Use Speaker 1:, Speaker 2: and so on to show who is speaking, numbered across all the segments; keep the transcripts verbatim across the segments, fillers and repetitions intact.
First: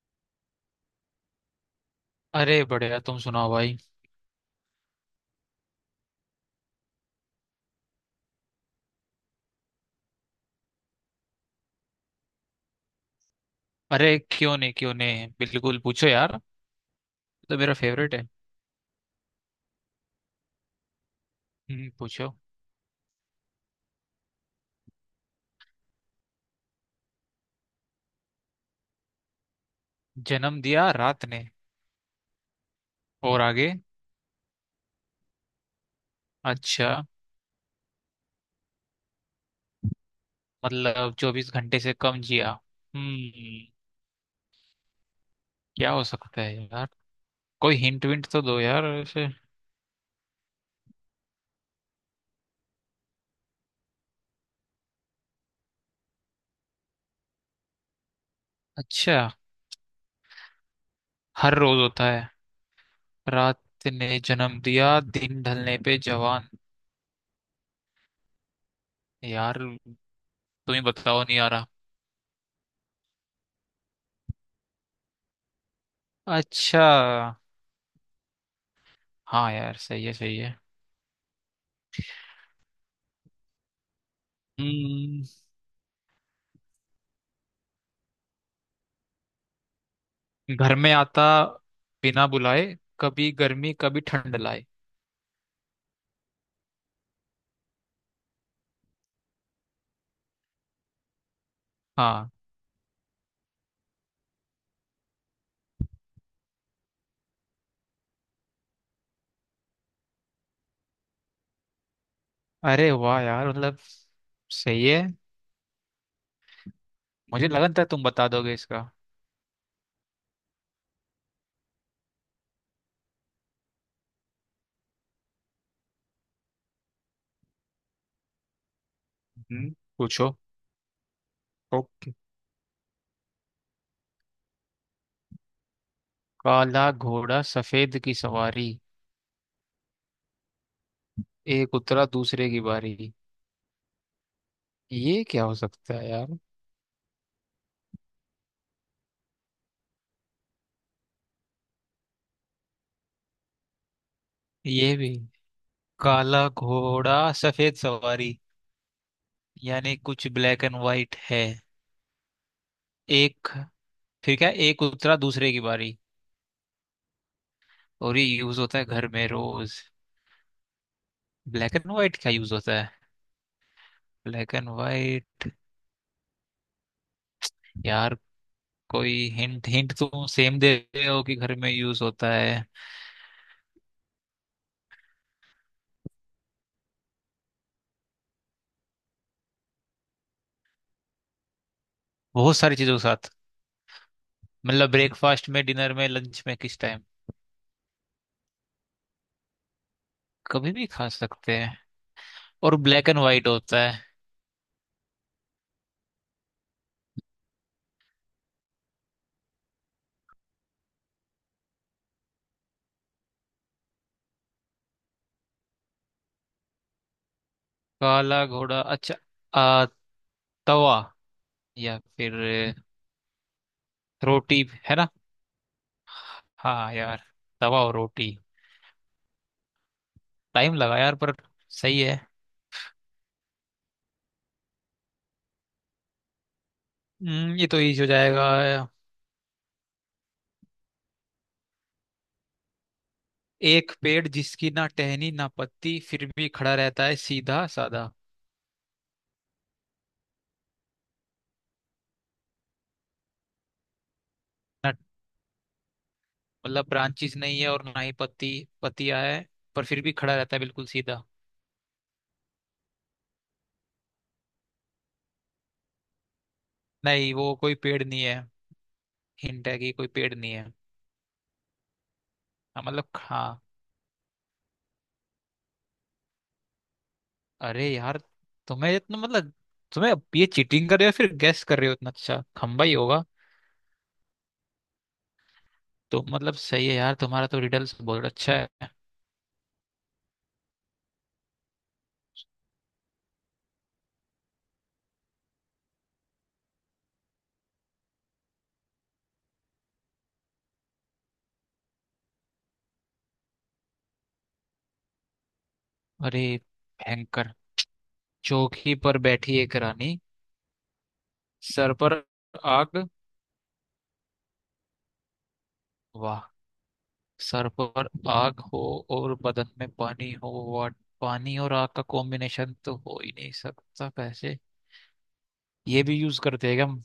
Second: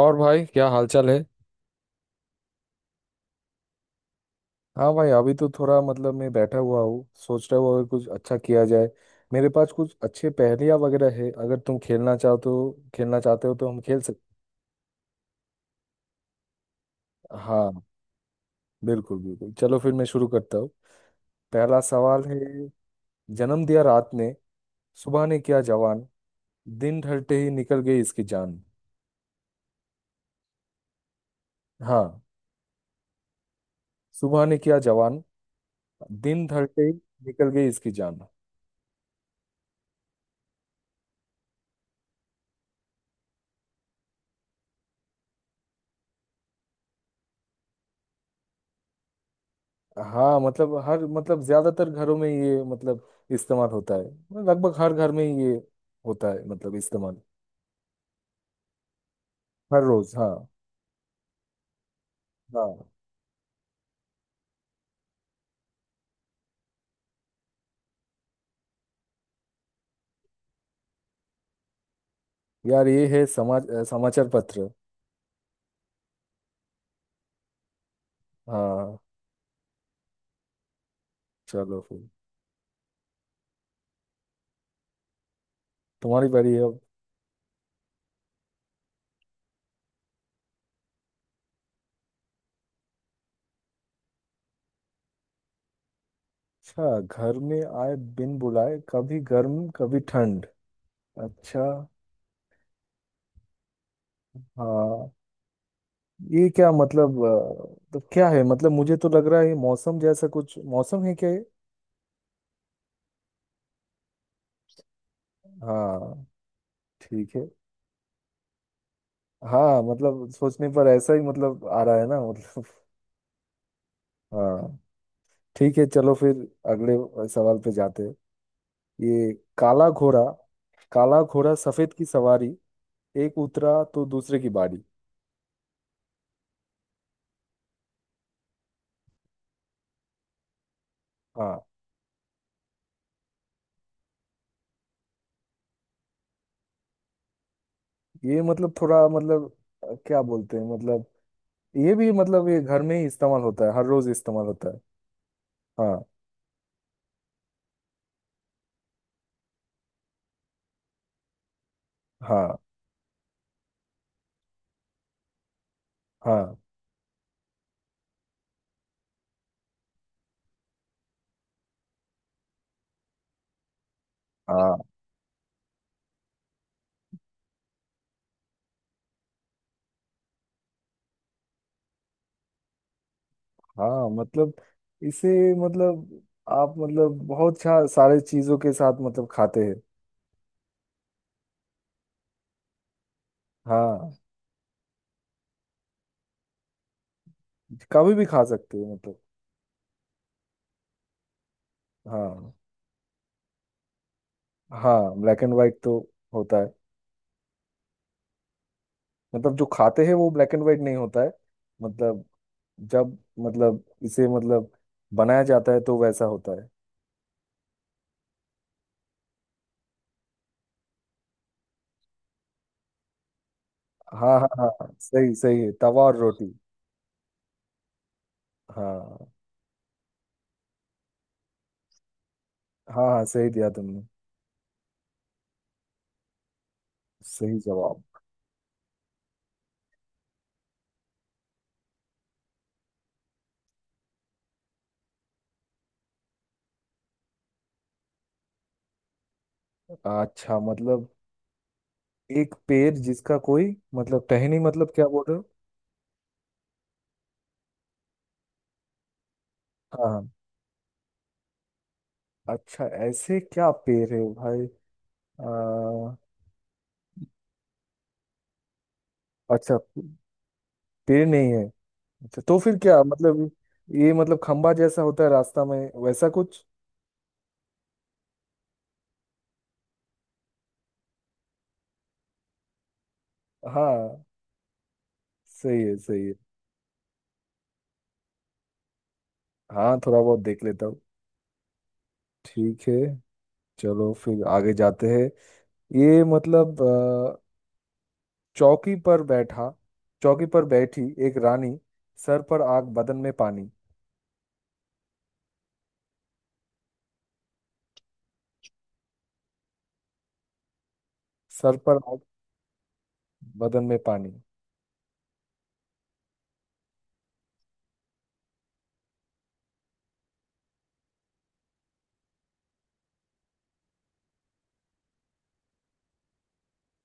Speaker 1: और भाई, क्या हालचाल है।
Speaker 2: अरे बढ़िया तुम सुनाओ भाई।
Speaker 1: हाँ भाई, अभी तो थोड़ा मतलब मैं बैठा हुआ हूँ, सोच रहा हूँ अगर कुछ अच्छा किया जाए। मेरे पास कुछ अच्छे पहेलियाँ वगैरह है, अगर तुम खेलना चाहो तो खेलना चाहते हो तो हम खेल
Speaker 2: अरे
Speaker 1: सकते।
Speaker 2: क्यों नहीं क्यों नहीं बिल्कुल पूछो यार। तो मेरा
Speaker 1: हाँ,
Speaker 2: फेवरेट है।
Speaker 1: बिल्कुल बिल्कुल, चलो फिर मैं शुरू करता हूँ। पहला
Speaker 2: हम्म,
Speaker 1: सवाल
Speaker 2: पूछो।
Speaker 1: है। जन्म दिया रात ने, सुबह ने किया जवान, दिन ढलते ही निकल गई इसकी जान।
Speaker 2: जन्म दिया रात ने।
Speaker 1: हाँ।
Speaker 2: और आगे।
Speaker 1: सुबह ने किया जवान, दिन ढलते
Speaker 2: अच्छा।
Speaker 1: ही निकल गई इसकी जान।
Speaker 2: मतलब चौबीस घंटे से कम जिया। हम्म क्या हो सकता है यार। कोई हिंट विंट तो दो यार ऐसे।
Speaker 1: हाँ, मतलब हर मतलब, ज्यादातर घरों में ये मतलब इस्तेमाल होता है। लगभग हर घर में ये होता है मतलब इस्तेमाल।
Speaker 2: अच्छा।
Speaker 1: हर रोज। हाँ।
Speaker 2: हर रोज होता है।
Speaker 1: हाँ
Speaker 2: रात ने जन्म दिया दिन ढलने पे जवान। यार तुम ही बताओ नहीं आ रहा।
Speaker 1: यार, ये है समाज, अ, समाचार पत्र।
Speaker 2: अच्छा।
Speaker 1: हाँ,
Speaker 2: हाँ यार सही है सही है।
Speaker 1: चलो फिर।
Speaker 2: हम्म।
Speaker 1: तुम्हारी बारी है अब।
Speaker 2: घर में आता बिना बुलाए कभी गर्मी कभी ठंड लाए।
Speaker 1: अच्छा, घर में आए बिन बुलाए, कभी गर्म कभी ठंड। अच्छा।
Speaker 2: हाँ।
Speaker 1: हाँ। ये क्या मतलब अ, तो क्या है मतलब, मुझे तो लग रहा है ये मौसम जैसा कुछ, मौसम है क्या ये?
Speaker 2: अरे वाह यार मतलब सही है।
Speaker 1: हाँ, ठीक है।
Speaker 2: मुझे लगा था तुम बता दोगे इसका।
Speaker 1: हाँ, मतलब सोचने पर ऐसा ही मतलब आ रहा है ना, मतलब। हाँ। ठीक है, चलो फिर अगले सवाल पे जाते हैं। ये
Speaker 2: हम्म,
Speaker 1: काला घोड़ा।
Speaker 2: पूछो।
Speaker 1: काला घोड़ा सफेद की
Speaker 2: ओके।
Speaker 1: सवारी, एक उतरा तो दूसरे की बारी।
Speaker 2: काला घोड़ा सफेद की सवारी
Speaker 1: हाँ,
Speaker 2: एक उतरा दूसरे की बारी। ये क्या हो सकता है यार।
Speaker 1: ये मतलब थोड़ा मतलब अ, क्या बोलते हैं मतलब। ये भी मतलब, ये घर में ही इस्तेमाल होता है, हर रोज इस्तेमाल होता है।
Speaker 2: ये भी।
Speaker 1: हाँ,
Speaker 2: काला घोड़ा सफेद सवारी यानी कुछ ब्लैक एंड वाइट है।
Speaker 1: हाँ,
Speaker 2: एक फिर क्या एक उतरा दूसरे की बारी।
Speaker 1: हाँ,
Speaker 2: और ये यूज होता है घर में रोज। ब्लैक एंड वाइट क्या यूज होता है। ब्लैक एंड
Speaker 1: हाँ।
Speaker 2: व्हाइट। यार कोई हिंट हिंट तुम सेम दे रहे हो कि घर में यूज होता है।
Speaker 1: हाँ, मतलब इसे मतलब, आप मतलब बहुत सा- सारे चीजों के साथ मतलब खाते हैं।
Speaker 2: बहुत सारी चीजों के साथ।
Speaker 1: हाँ,
Speaker 2: मतलब ब्रेकफास्ट में डिनर में लंच में किस टाइम।
Speaker 1: कभी भी खा सकते हो मतलब।
Speaker 2: कभी भी खा सकते हैं।
Speaker 1: हाँ।
Speaker 2: और ब्लैक एंड व्हाइट होता है।
Speaker 1: हाँ, ब्लैक एंड वाइट तो होता है। मतलब जो खाते हैं वो ब्लैक एंड वाइट नहीं होता है। मतलब जब मतलब इसे मतलब बनाया जाता है तो वैसा होता है।
Speaker 2: काला घोड़ा अच्छा। आ, तवा या फिर अ,
Speaker 1: हाँ, हाँ,
Speaker 2: रोटी
Speaker 1: हाँ, हाँ,
Speaker 2: है ना।
Speaker 1: सही सही है, तवा और रोटी।
Speaker 2: हाँ यार तवा और रोटी।
Speaker 1: हाँ।
Speaker 2: टाइम लगा यार पर सही है।
Speaker 1: हाँ, हाँ, सही दिया तुमने।
Speaker 2: हम्म,
Speaker 1: सही
Speaker 2: ये तो
Speaker 1: जवाब।
Speaker 2: इजी हो जाएगा। एक पेड़ जिसकी ना टहनी ना पत्ती फिर भी खड़ा रहता है सीधा साधा।
Speaker 1: अच्छा, मतलब एक पेड़ जिसका कोई मतलब टहनी, मतलब क्या बोल रहे हो?
Speaker 2: मतलब ब्रांचेस नहीं है और ना ही पत्ती पत्तियां है पर फिर
Speaker 1: हाँ,
Speaker 2: भी
Speaker 1: हाँ।
Speaker 2: खड़ा रहता है बिल्कुल सीधा।
Speaker 1: अच्छा, ऐसे क्या पेड़ है भाई? आ,
Speaker 2: नहीं वो कोई पेड़ नहीं है। हिंट है
Speaker 1: अच्छा,
Speaker 2: कि कोई पेड़ नहीं है।
Speaker 1: पेड़ नहीं है। अच्छा, तो फिर
Speaker 2: हाँ,
Speaker 1: क्या
Speaker 2: मतलब
Speaker 1: मतलब?
Speaker 2: हाँ।
Speaker 1: ये मतलब खंबा जैसा होता है रास्ता में, वैसा कुछ।
Speaker 2: अरे यार तुम्हें इतना मतलब तुम्हें अब ये चीटिंग कर रहे हो या फिर गेस कर रहे हो इतना अच्छा खंबा ही होगा।
Speaker 1: हाँ, सही है,
Speaker 2: तो
Speaker 1: सही है।
Speaker 2: मतलब सही है यार तुम्हारा तो रिडल्स बहुत अच्छा है।
Speaker 1: हाँ, थोड़ा बहुत देख लेता हूँ। ठीक है, चलो फिर आगे जाते हैं। ये मतलब अ, चौकी पर बैठा, चौकी पर बैठी एक रानी, सर पर आग बदन में पानी।
Speaker 2: अरे भयंकर। चौकी पर बैठी एक रानी
Speaker 1: सर
Speaker 2: सर
Speaker 1: पर
Speaker 2: पर
Speaker 1: आग,
Speaker 2: आग।
Speaker 1: बदन में पानी।
Speaker 2: वाह। सर पर आग हो और बदन में पानी हो वाट। पानी और आग का कॉम्बिनेशन तो हो ही नहीं सकता कैसे। ये भी यूज करते हैं क्या हम।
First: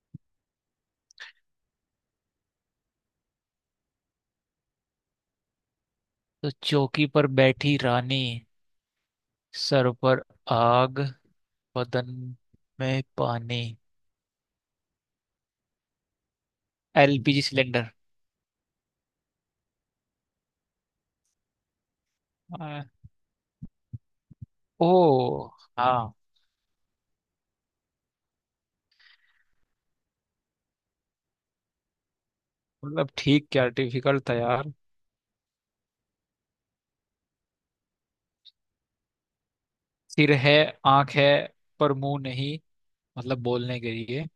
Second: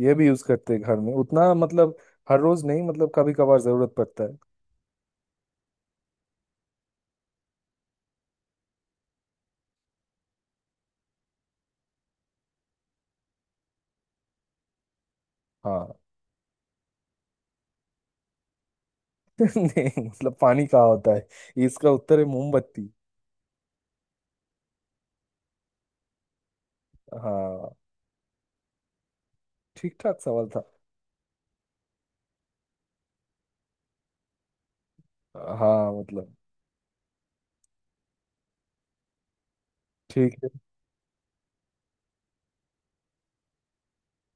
Speaker 1: ये भी यूज करते हैं घर में, उतना मतलब हर रोज नहीं, मतलब कभी कभार जरूरत पड़ता है।
Speaker 2: तो चौकी पर बैठी रानी सर पर आग बदन में पानी।
Speaker 1: हाँ।
Speaker 2: L P G cylinder.
Speaker 1: नहीं, मतलब पानी कहाँ होता है? इसका उत्तर है
Speaker 2: आ,
Speaker 1: मोमबत्ती।
Speaker 2: ओ हाँ।
Speaker 1: हाँ, ठीक ठाक सवाल था।
Speaker 2: मतलब ठीक क्या डिफिकल्ट था यार।
Speaker 1: हाँ, मतलब
Speaker 2: सिर
Speaker 1: ठीक है।
Speaker 2: है आंख है पर मुंह नहीं मतलब बोलने के लिए।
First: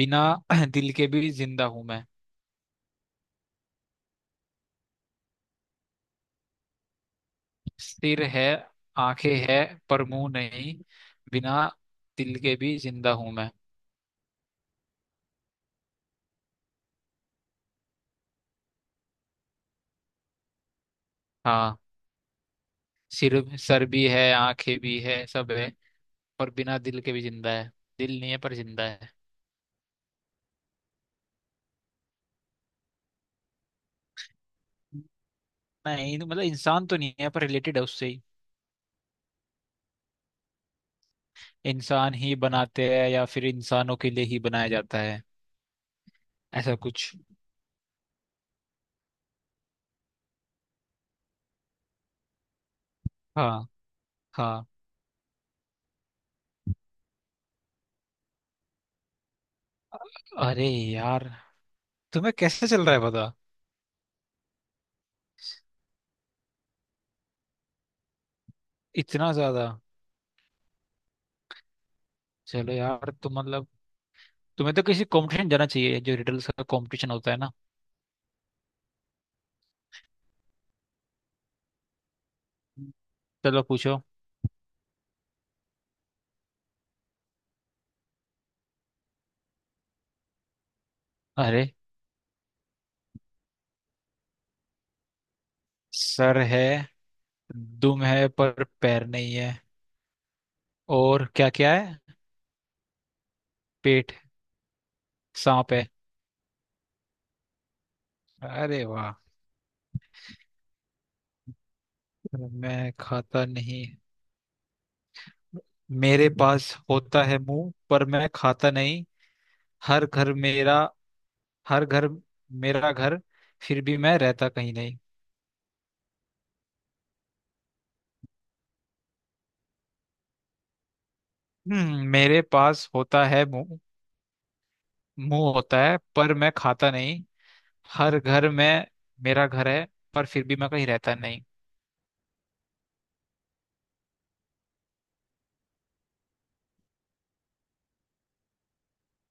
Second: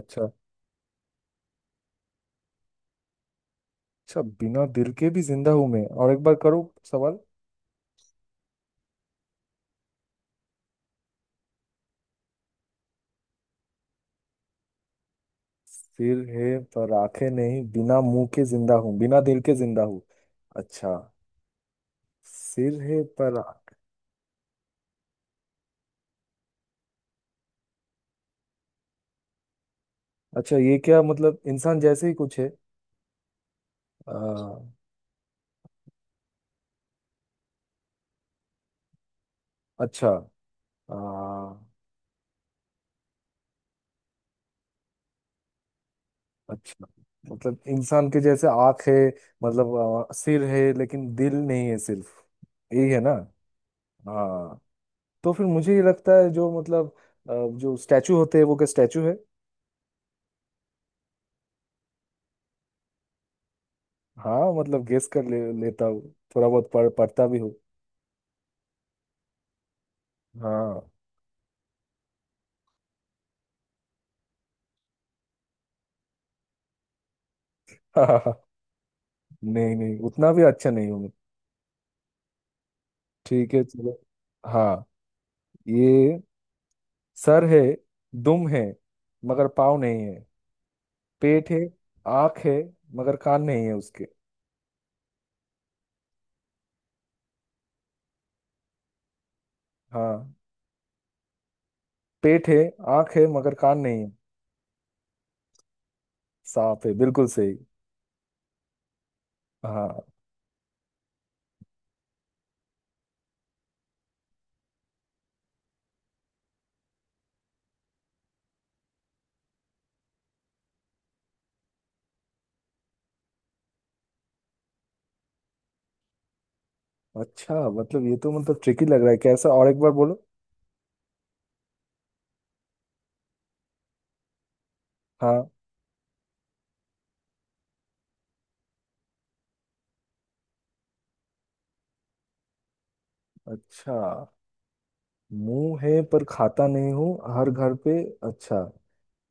Speaker 2: बिना दिल के भी जिंदा हूं मैं।
Speaker 1: अच्छा बिना दिल के भी जिंदा हूं मैं, और एक बार करो सवाल।
Speaker 2: सिर है आंखें है पर मुंह नहीं बिना दिल के भी जिंदा हूं मैं।
Speaker 1: सिर है पर आंखें नहीं, बिना मुंह के जिंदा हूँ, बिना दिल के जिंदा हूँ। अच्छा।
Speaker 2: हाँ।
Speaker 1: सिर है
Speaker 2: सिर
Speaker 1: पर आंख-।
Speaker 2: सर भी है आंखें भी है सब है पर बिना दिल के भी जिंदा है। दिल नहीं है पर जिंदा है।
Speaker 1: अच्छा, ये क्या मतलब इंसान जैसे ही कुछ है? आ,
Speaker 2: नहीं तो मतलब इंसान तो नहीं है पर रिलेटेड है उससे ही।
Speaker 1: अच्छा। आ,
Speaker 2: इंसान ही बनाते हैं या फिर इंसानों के लिए ही बनाया जाता है ऐसा
Speaker 1: अच्छा,
Speaker 2: कुछ।
Speaker 1: मतलब इंसान के जैसे आंख है मतलब, आ, सिर है लेकिन दिल नहीं है सिर्फ, यही है ना?
Speaker 2: हाँ
Speaker 1: हाँ।
Speaker 2: हाँ।
Speaker 1: तो फिर मुझे ये लगता है जो मतलब अ, जो स्टैचू होते हैं, वो क्या स्टैचू है?
Speaker 2: अरे यार तुम्हें कैसे चल रहा है पता।
Speaker 1: हाँ, मतलब गेस कर ले, लेता हूँ, थोड़ा बहुत पढ़ पढ़ता भी हूँ।
Speaker 2: इतना ज्यादा।
Speaker 1: हाँ।
Speaker 2: चलो यार तुम मतलब तुम्हें तो किसी कंपटीशन जाना चाहिए जो रिडल्स का कंपटीशन होता है ना।
Speaker 1: नहीं, नहीं उतना भी अच्छा नहीं हूँ मैं। ठीक है,
Speaker 2: चलो
Speaker 1: चलो।
Speaker 2: पूछो।
Speaker 1: हाँ। ये सर है, दुम है मगर पाँव नहीं है, पेट है,
Speaker 2: अरे।
Speaker 1: आँख है मगर कान नहीं है उसके।
Speaker 2: सर है दुम है पर पैर नहीं है।
Speaker 1: हाँ।
Speaker 2: और क्या क्या है।
Speaker 1: पेट है, आँख है मगर कान नहीं है।
Speaker 2: पेट। सांप है।
Speaker 1: सांप है, बिल्कुल सही।
Speaker 2: अरे वाह।
Speaker 1: हाँ।
Speaker 2: मैं खाता नहीं। मेरे पास होता है मुंह पर मैं खाता नहीं। हर घर मेरा हर घर मेरा घर फिर भी मैं रहता कहीं नहीं।
Speaker 1: अच्छा, मतलब ये तो मतलब ट्रिकी लग रहा है, कैसा? और एक बार बोलो।
Speaker 2: हम्म मेरे पास होता है मुंह।
Speaker 1: हाँ।
Speaker 2: मुंह होता है पर मैं खाता नहीं। हर घर में मेरा घर है पर फिर भी मैं कहीं रहता नहीं।
Speaker 1: अच्छा, मुंह है पर खाता नहीं हूँ, हर घर पे। अच्छा,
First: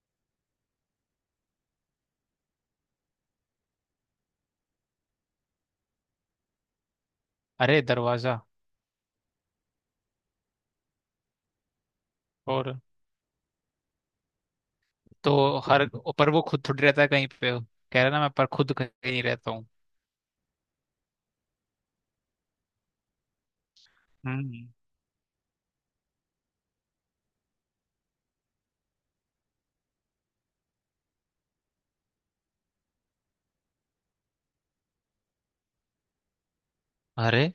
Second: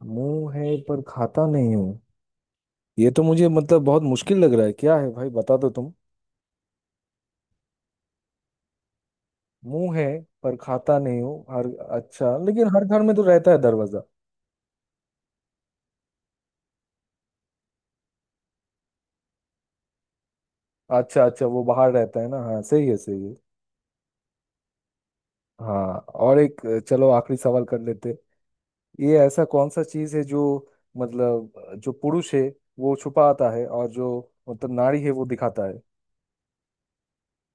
Speaker 1: मुंह है पर खाता नहीं हूँ। ये तो मुझे मतलब बहुत मुश्किल लग रहा है, क्या है भाई, बता दो तुम।
Speaker 2: अरे दरवाजा।
Speaker 1: मुंह है पर खाता नहीं हूँ हर। अच्छा, लेकिन
Speaker 2: और
Speaker 1: हर घर में तो रहता है दरवाजा।
Speaker 2: तो हर पर वो खुद थोड़ी रहता है कहीं पे। कह रहा ना मैं पर खुद कहीं नहीं रहता हूँ।
Speaker 1: अच्छा, अच्छा वो बाहर रहता है ना। हाँ, सही है, सही है।
Speaker 2: हम्म।
Speaker 1: हाँ। और एक, चलो आखिरी सवाल कर लेते। ये ऐसा कौन सा चीज है जो मतलब जो पुरुष है वो छुपाता है, और जो मतलब नारी है वो दिखाता है?
Speaker 2: अरे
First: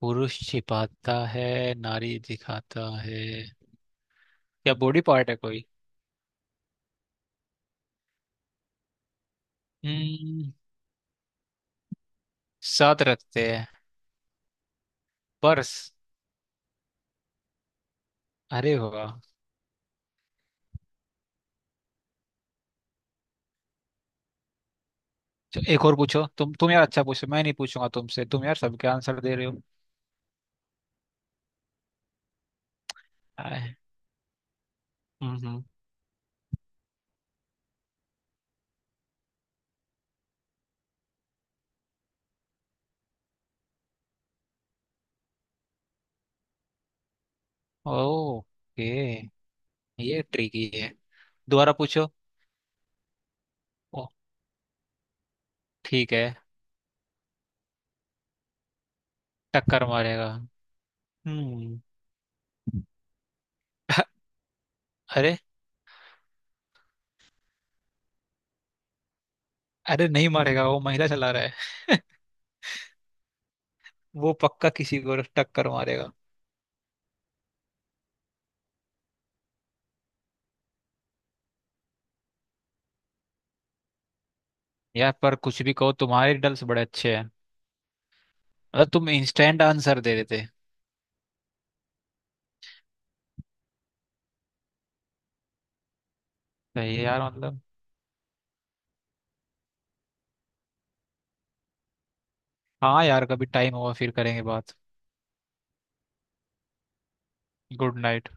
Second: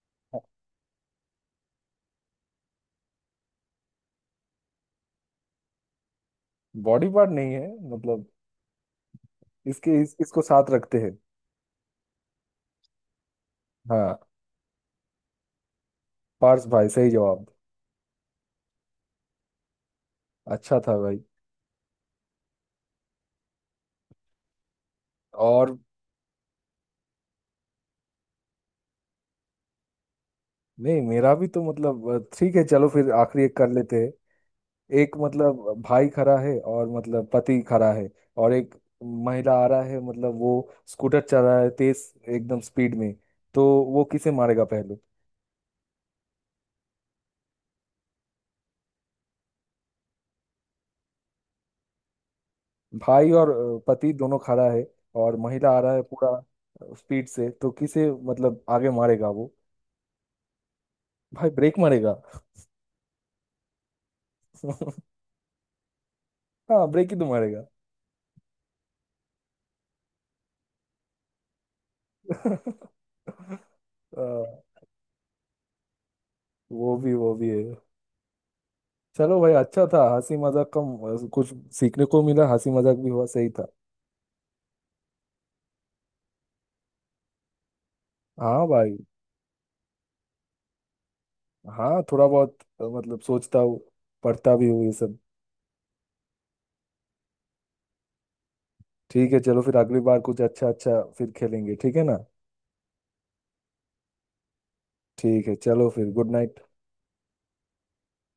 Speaker 2: पुरुष छिपाता है नारी दिखाता है क्या बॉडी पार्ट है कोई।
Speaker 1: बॉडी पार्ट नहीं है। मतलब इसके इस, इसको
Speaker 2: हम्म
Speaker 1: साथ रखते हैं।
Speaker 2: साथ रखते हैं।
Speaker 1: हाँ।
Speaker 2: पर्स।
Speaker 1: पार्स भाई, सही जवाब।
Speaker 2: अरे वाह।
Speaker 1: अच्छा था भाई।
Speaker 2: चलो,
Speaker 1: और।
Speaker 2: एक और पूछो तुम तुम यार अच्छा पूछो मैं नहीं पूछूंगा तुमसे तुम यार सबके आंसर दे रहे हो।
Speaker 1: नहीं, मेरा भी तो मतलब अ, ठीक है, चलो फिर आखिरी एक कर
Speaker 2: आए,
Speaker 1: लेते हैं। एक
Speaker 2: हम्म हम्म
Speaker 1: मतलब भाई खड़ा है और मतलब पति खड़ा है। और एक महिला आ रहा है, मतलब वो स्कूटर चला रहा है तेज एकदम स्पीड में। तो वो किसे मारेगा पहले?
Speaker 2: ओके। ये ट्रिकी है दोबारा पूछो।
Speaker 1: भाई और अ,
Speaker 2: ओ
Speaker 1: पति दोनों खड़ा है। और महिला आ रहा है
Speaker 2: ठीक है।
Speaker 1: पूरा स्पीड से, तो किसे मतलब आगे मारेगा वो?
Speaker 2: टक्कर मारेगा।
Speaker 1: भाई, ब्रेक
Speaker 2: हम्म।
Speaker 1: मारेगा।
Speaker 2: अरे।
Speaker 1: हाँ, ब्रेक ही तो मारेगा।
Speaker 2: अरे नहीं मारेगा वो महिला चला रहा है। वो पक्का
Speaker 1: आ,
Speaker 2: किसी को टक्कर मारेगा।
Speaker 1: वो भी, वो भी है। चलो भाई, अच्छा था, हंसी मजाक कम कुछ सीखने को मिला, हंसी मजाक भी हुआ, सही था।
Speaker 2: यार पर कुछ भी कहो तुम्हारे रिडल्स बड़े अच्छे हैं।
Speaker 1: हाँ
Speaker 2: मतलब
Speaker 1: भाई।
Speaker 2: तुम इंस्टेंट आंसर दे देते।
Speaker 1: हाँ, थोड़ा बहुत अ, मतलब सोचता हूँ, पढ़ता भी हूँ ये सब।
Speaker 2: सही है यार मतलब।
Speaker 1: ठीक है, चलो फिर अगली बार कुछ अच्छा अच्छा फिर खेलेंगे, ठीक है ना?
Speaker 2: हाँ यार कभी टाइम होगा फिर करेंगे बात।
Speaker 1: ठीक है, चलो फिर, गुड नाइट।
Speaker 2: Good night.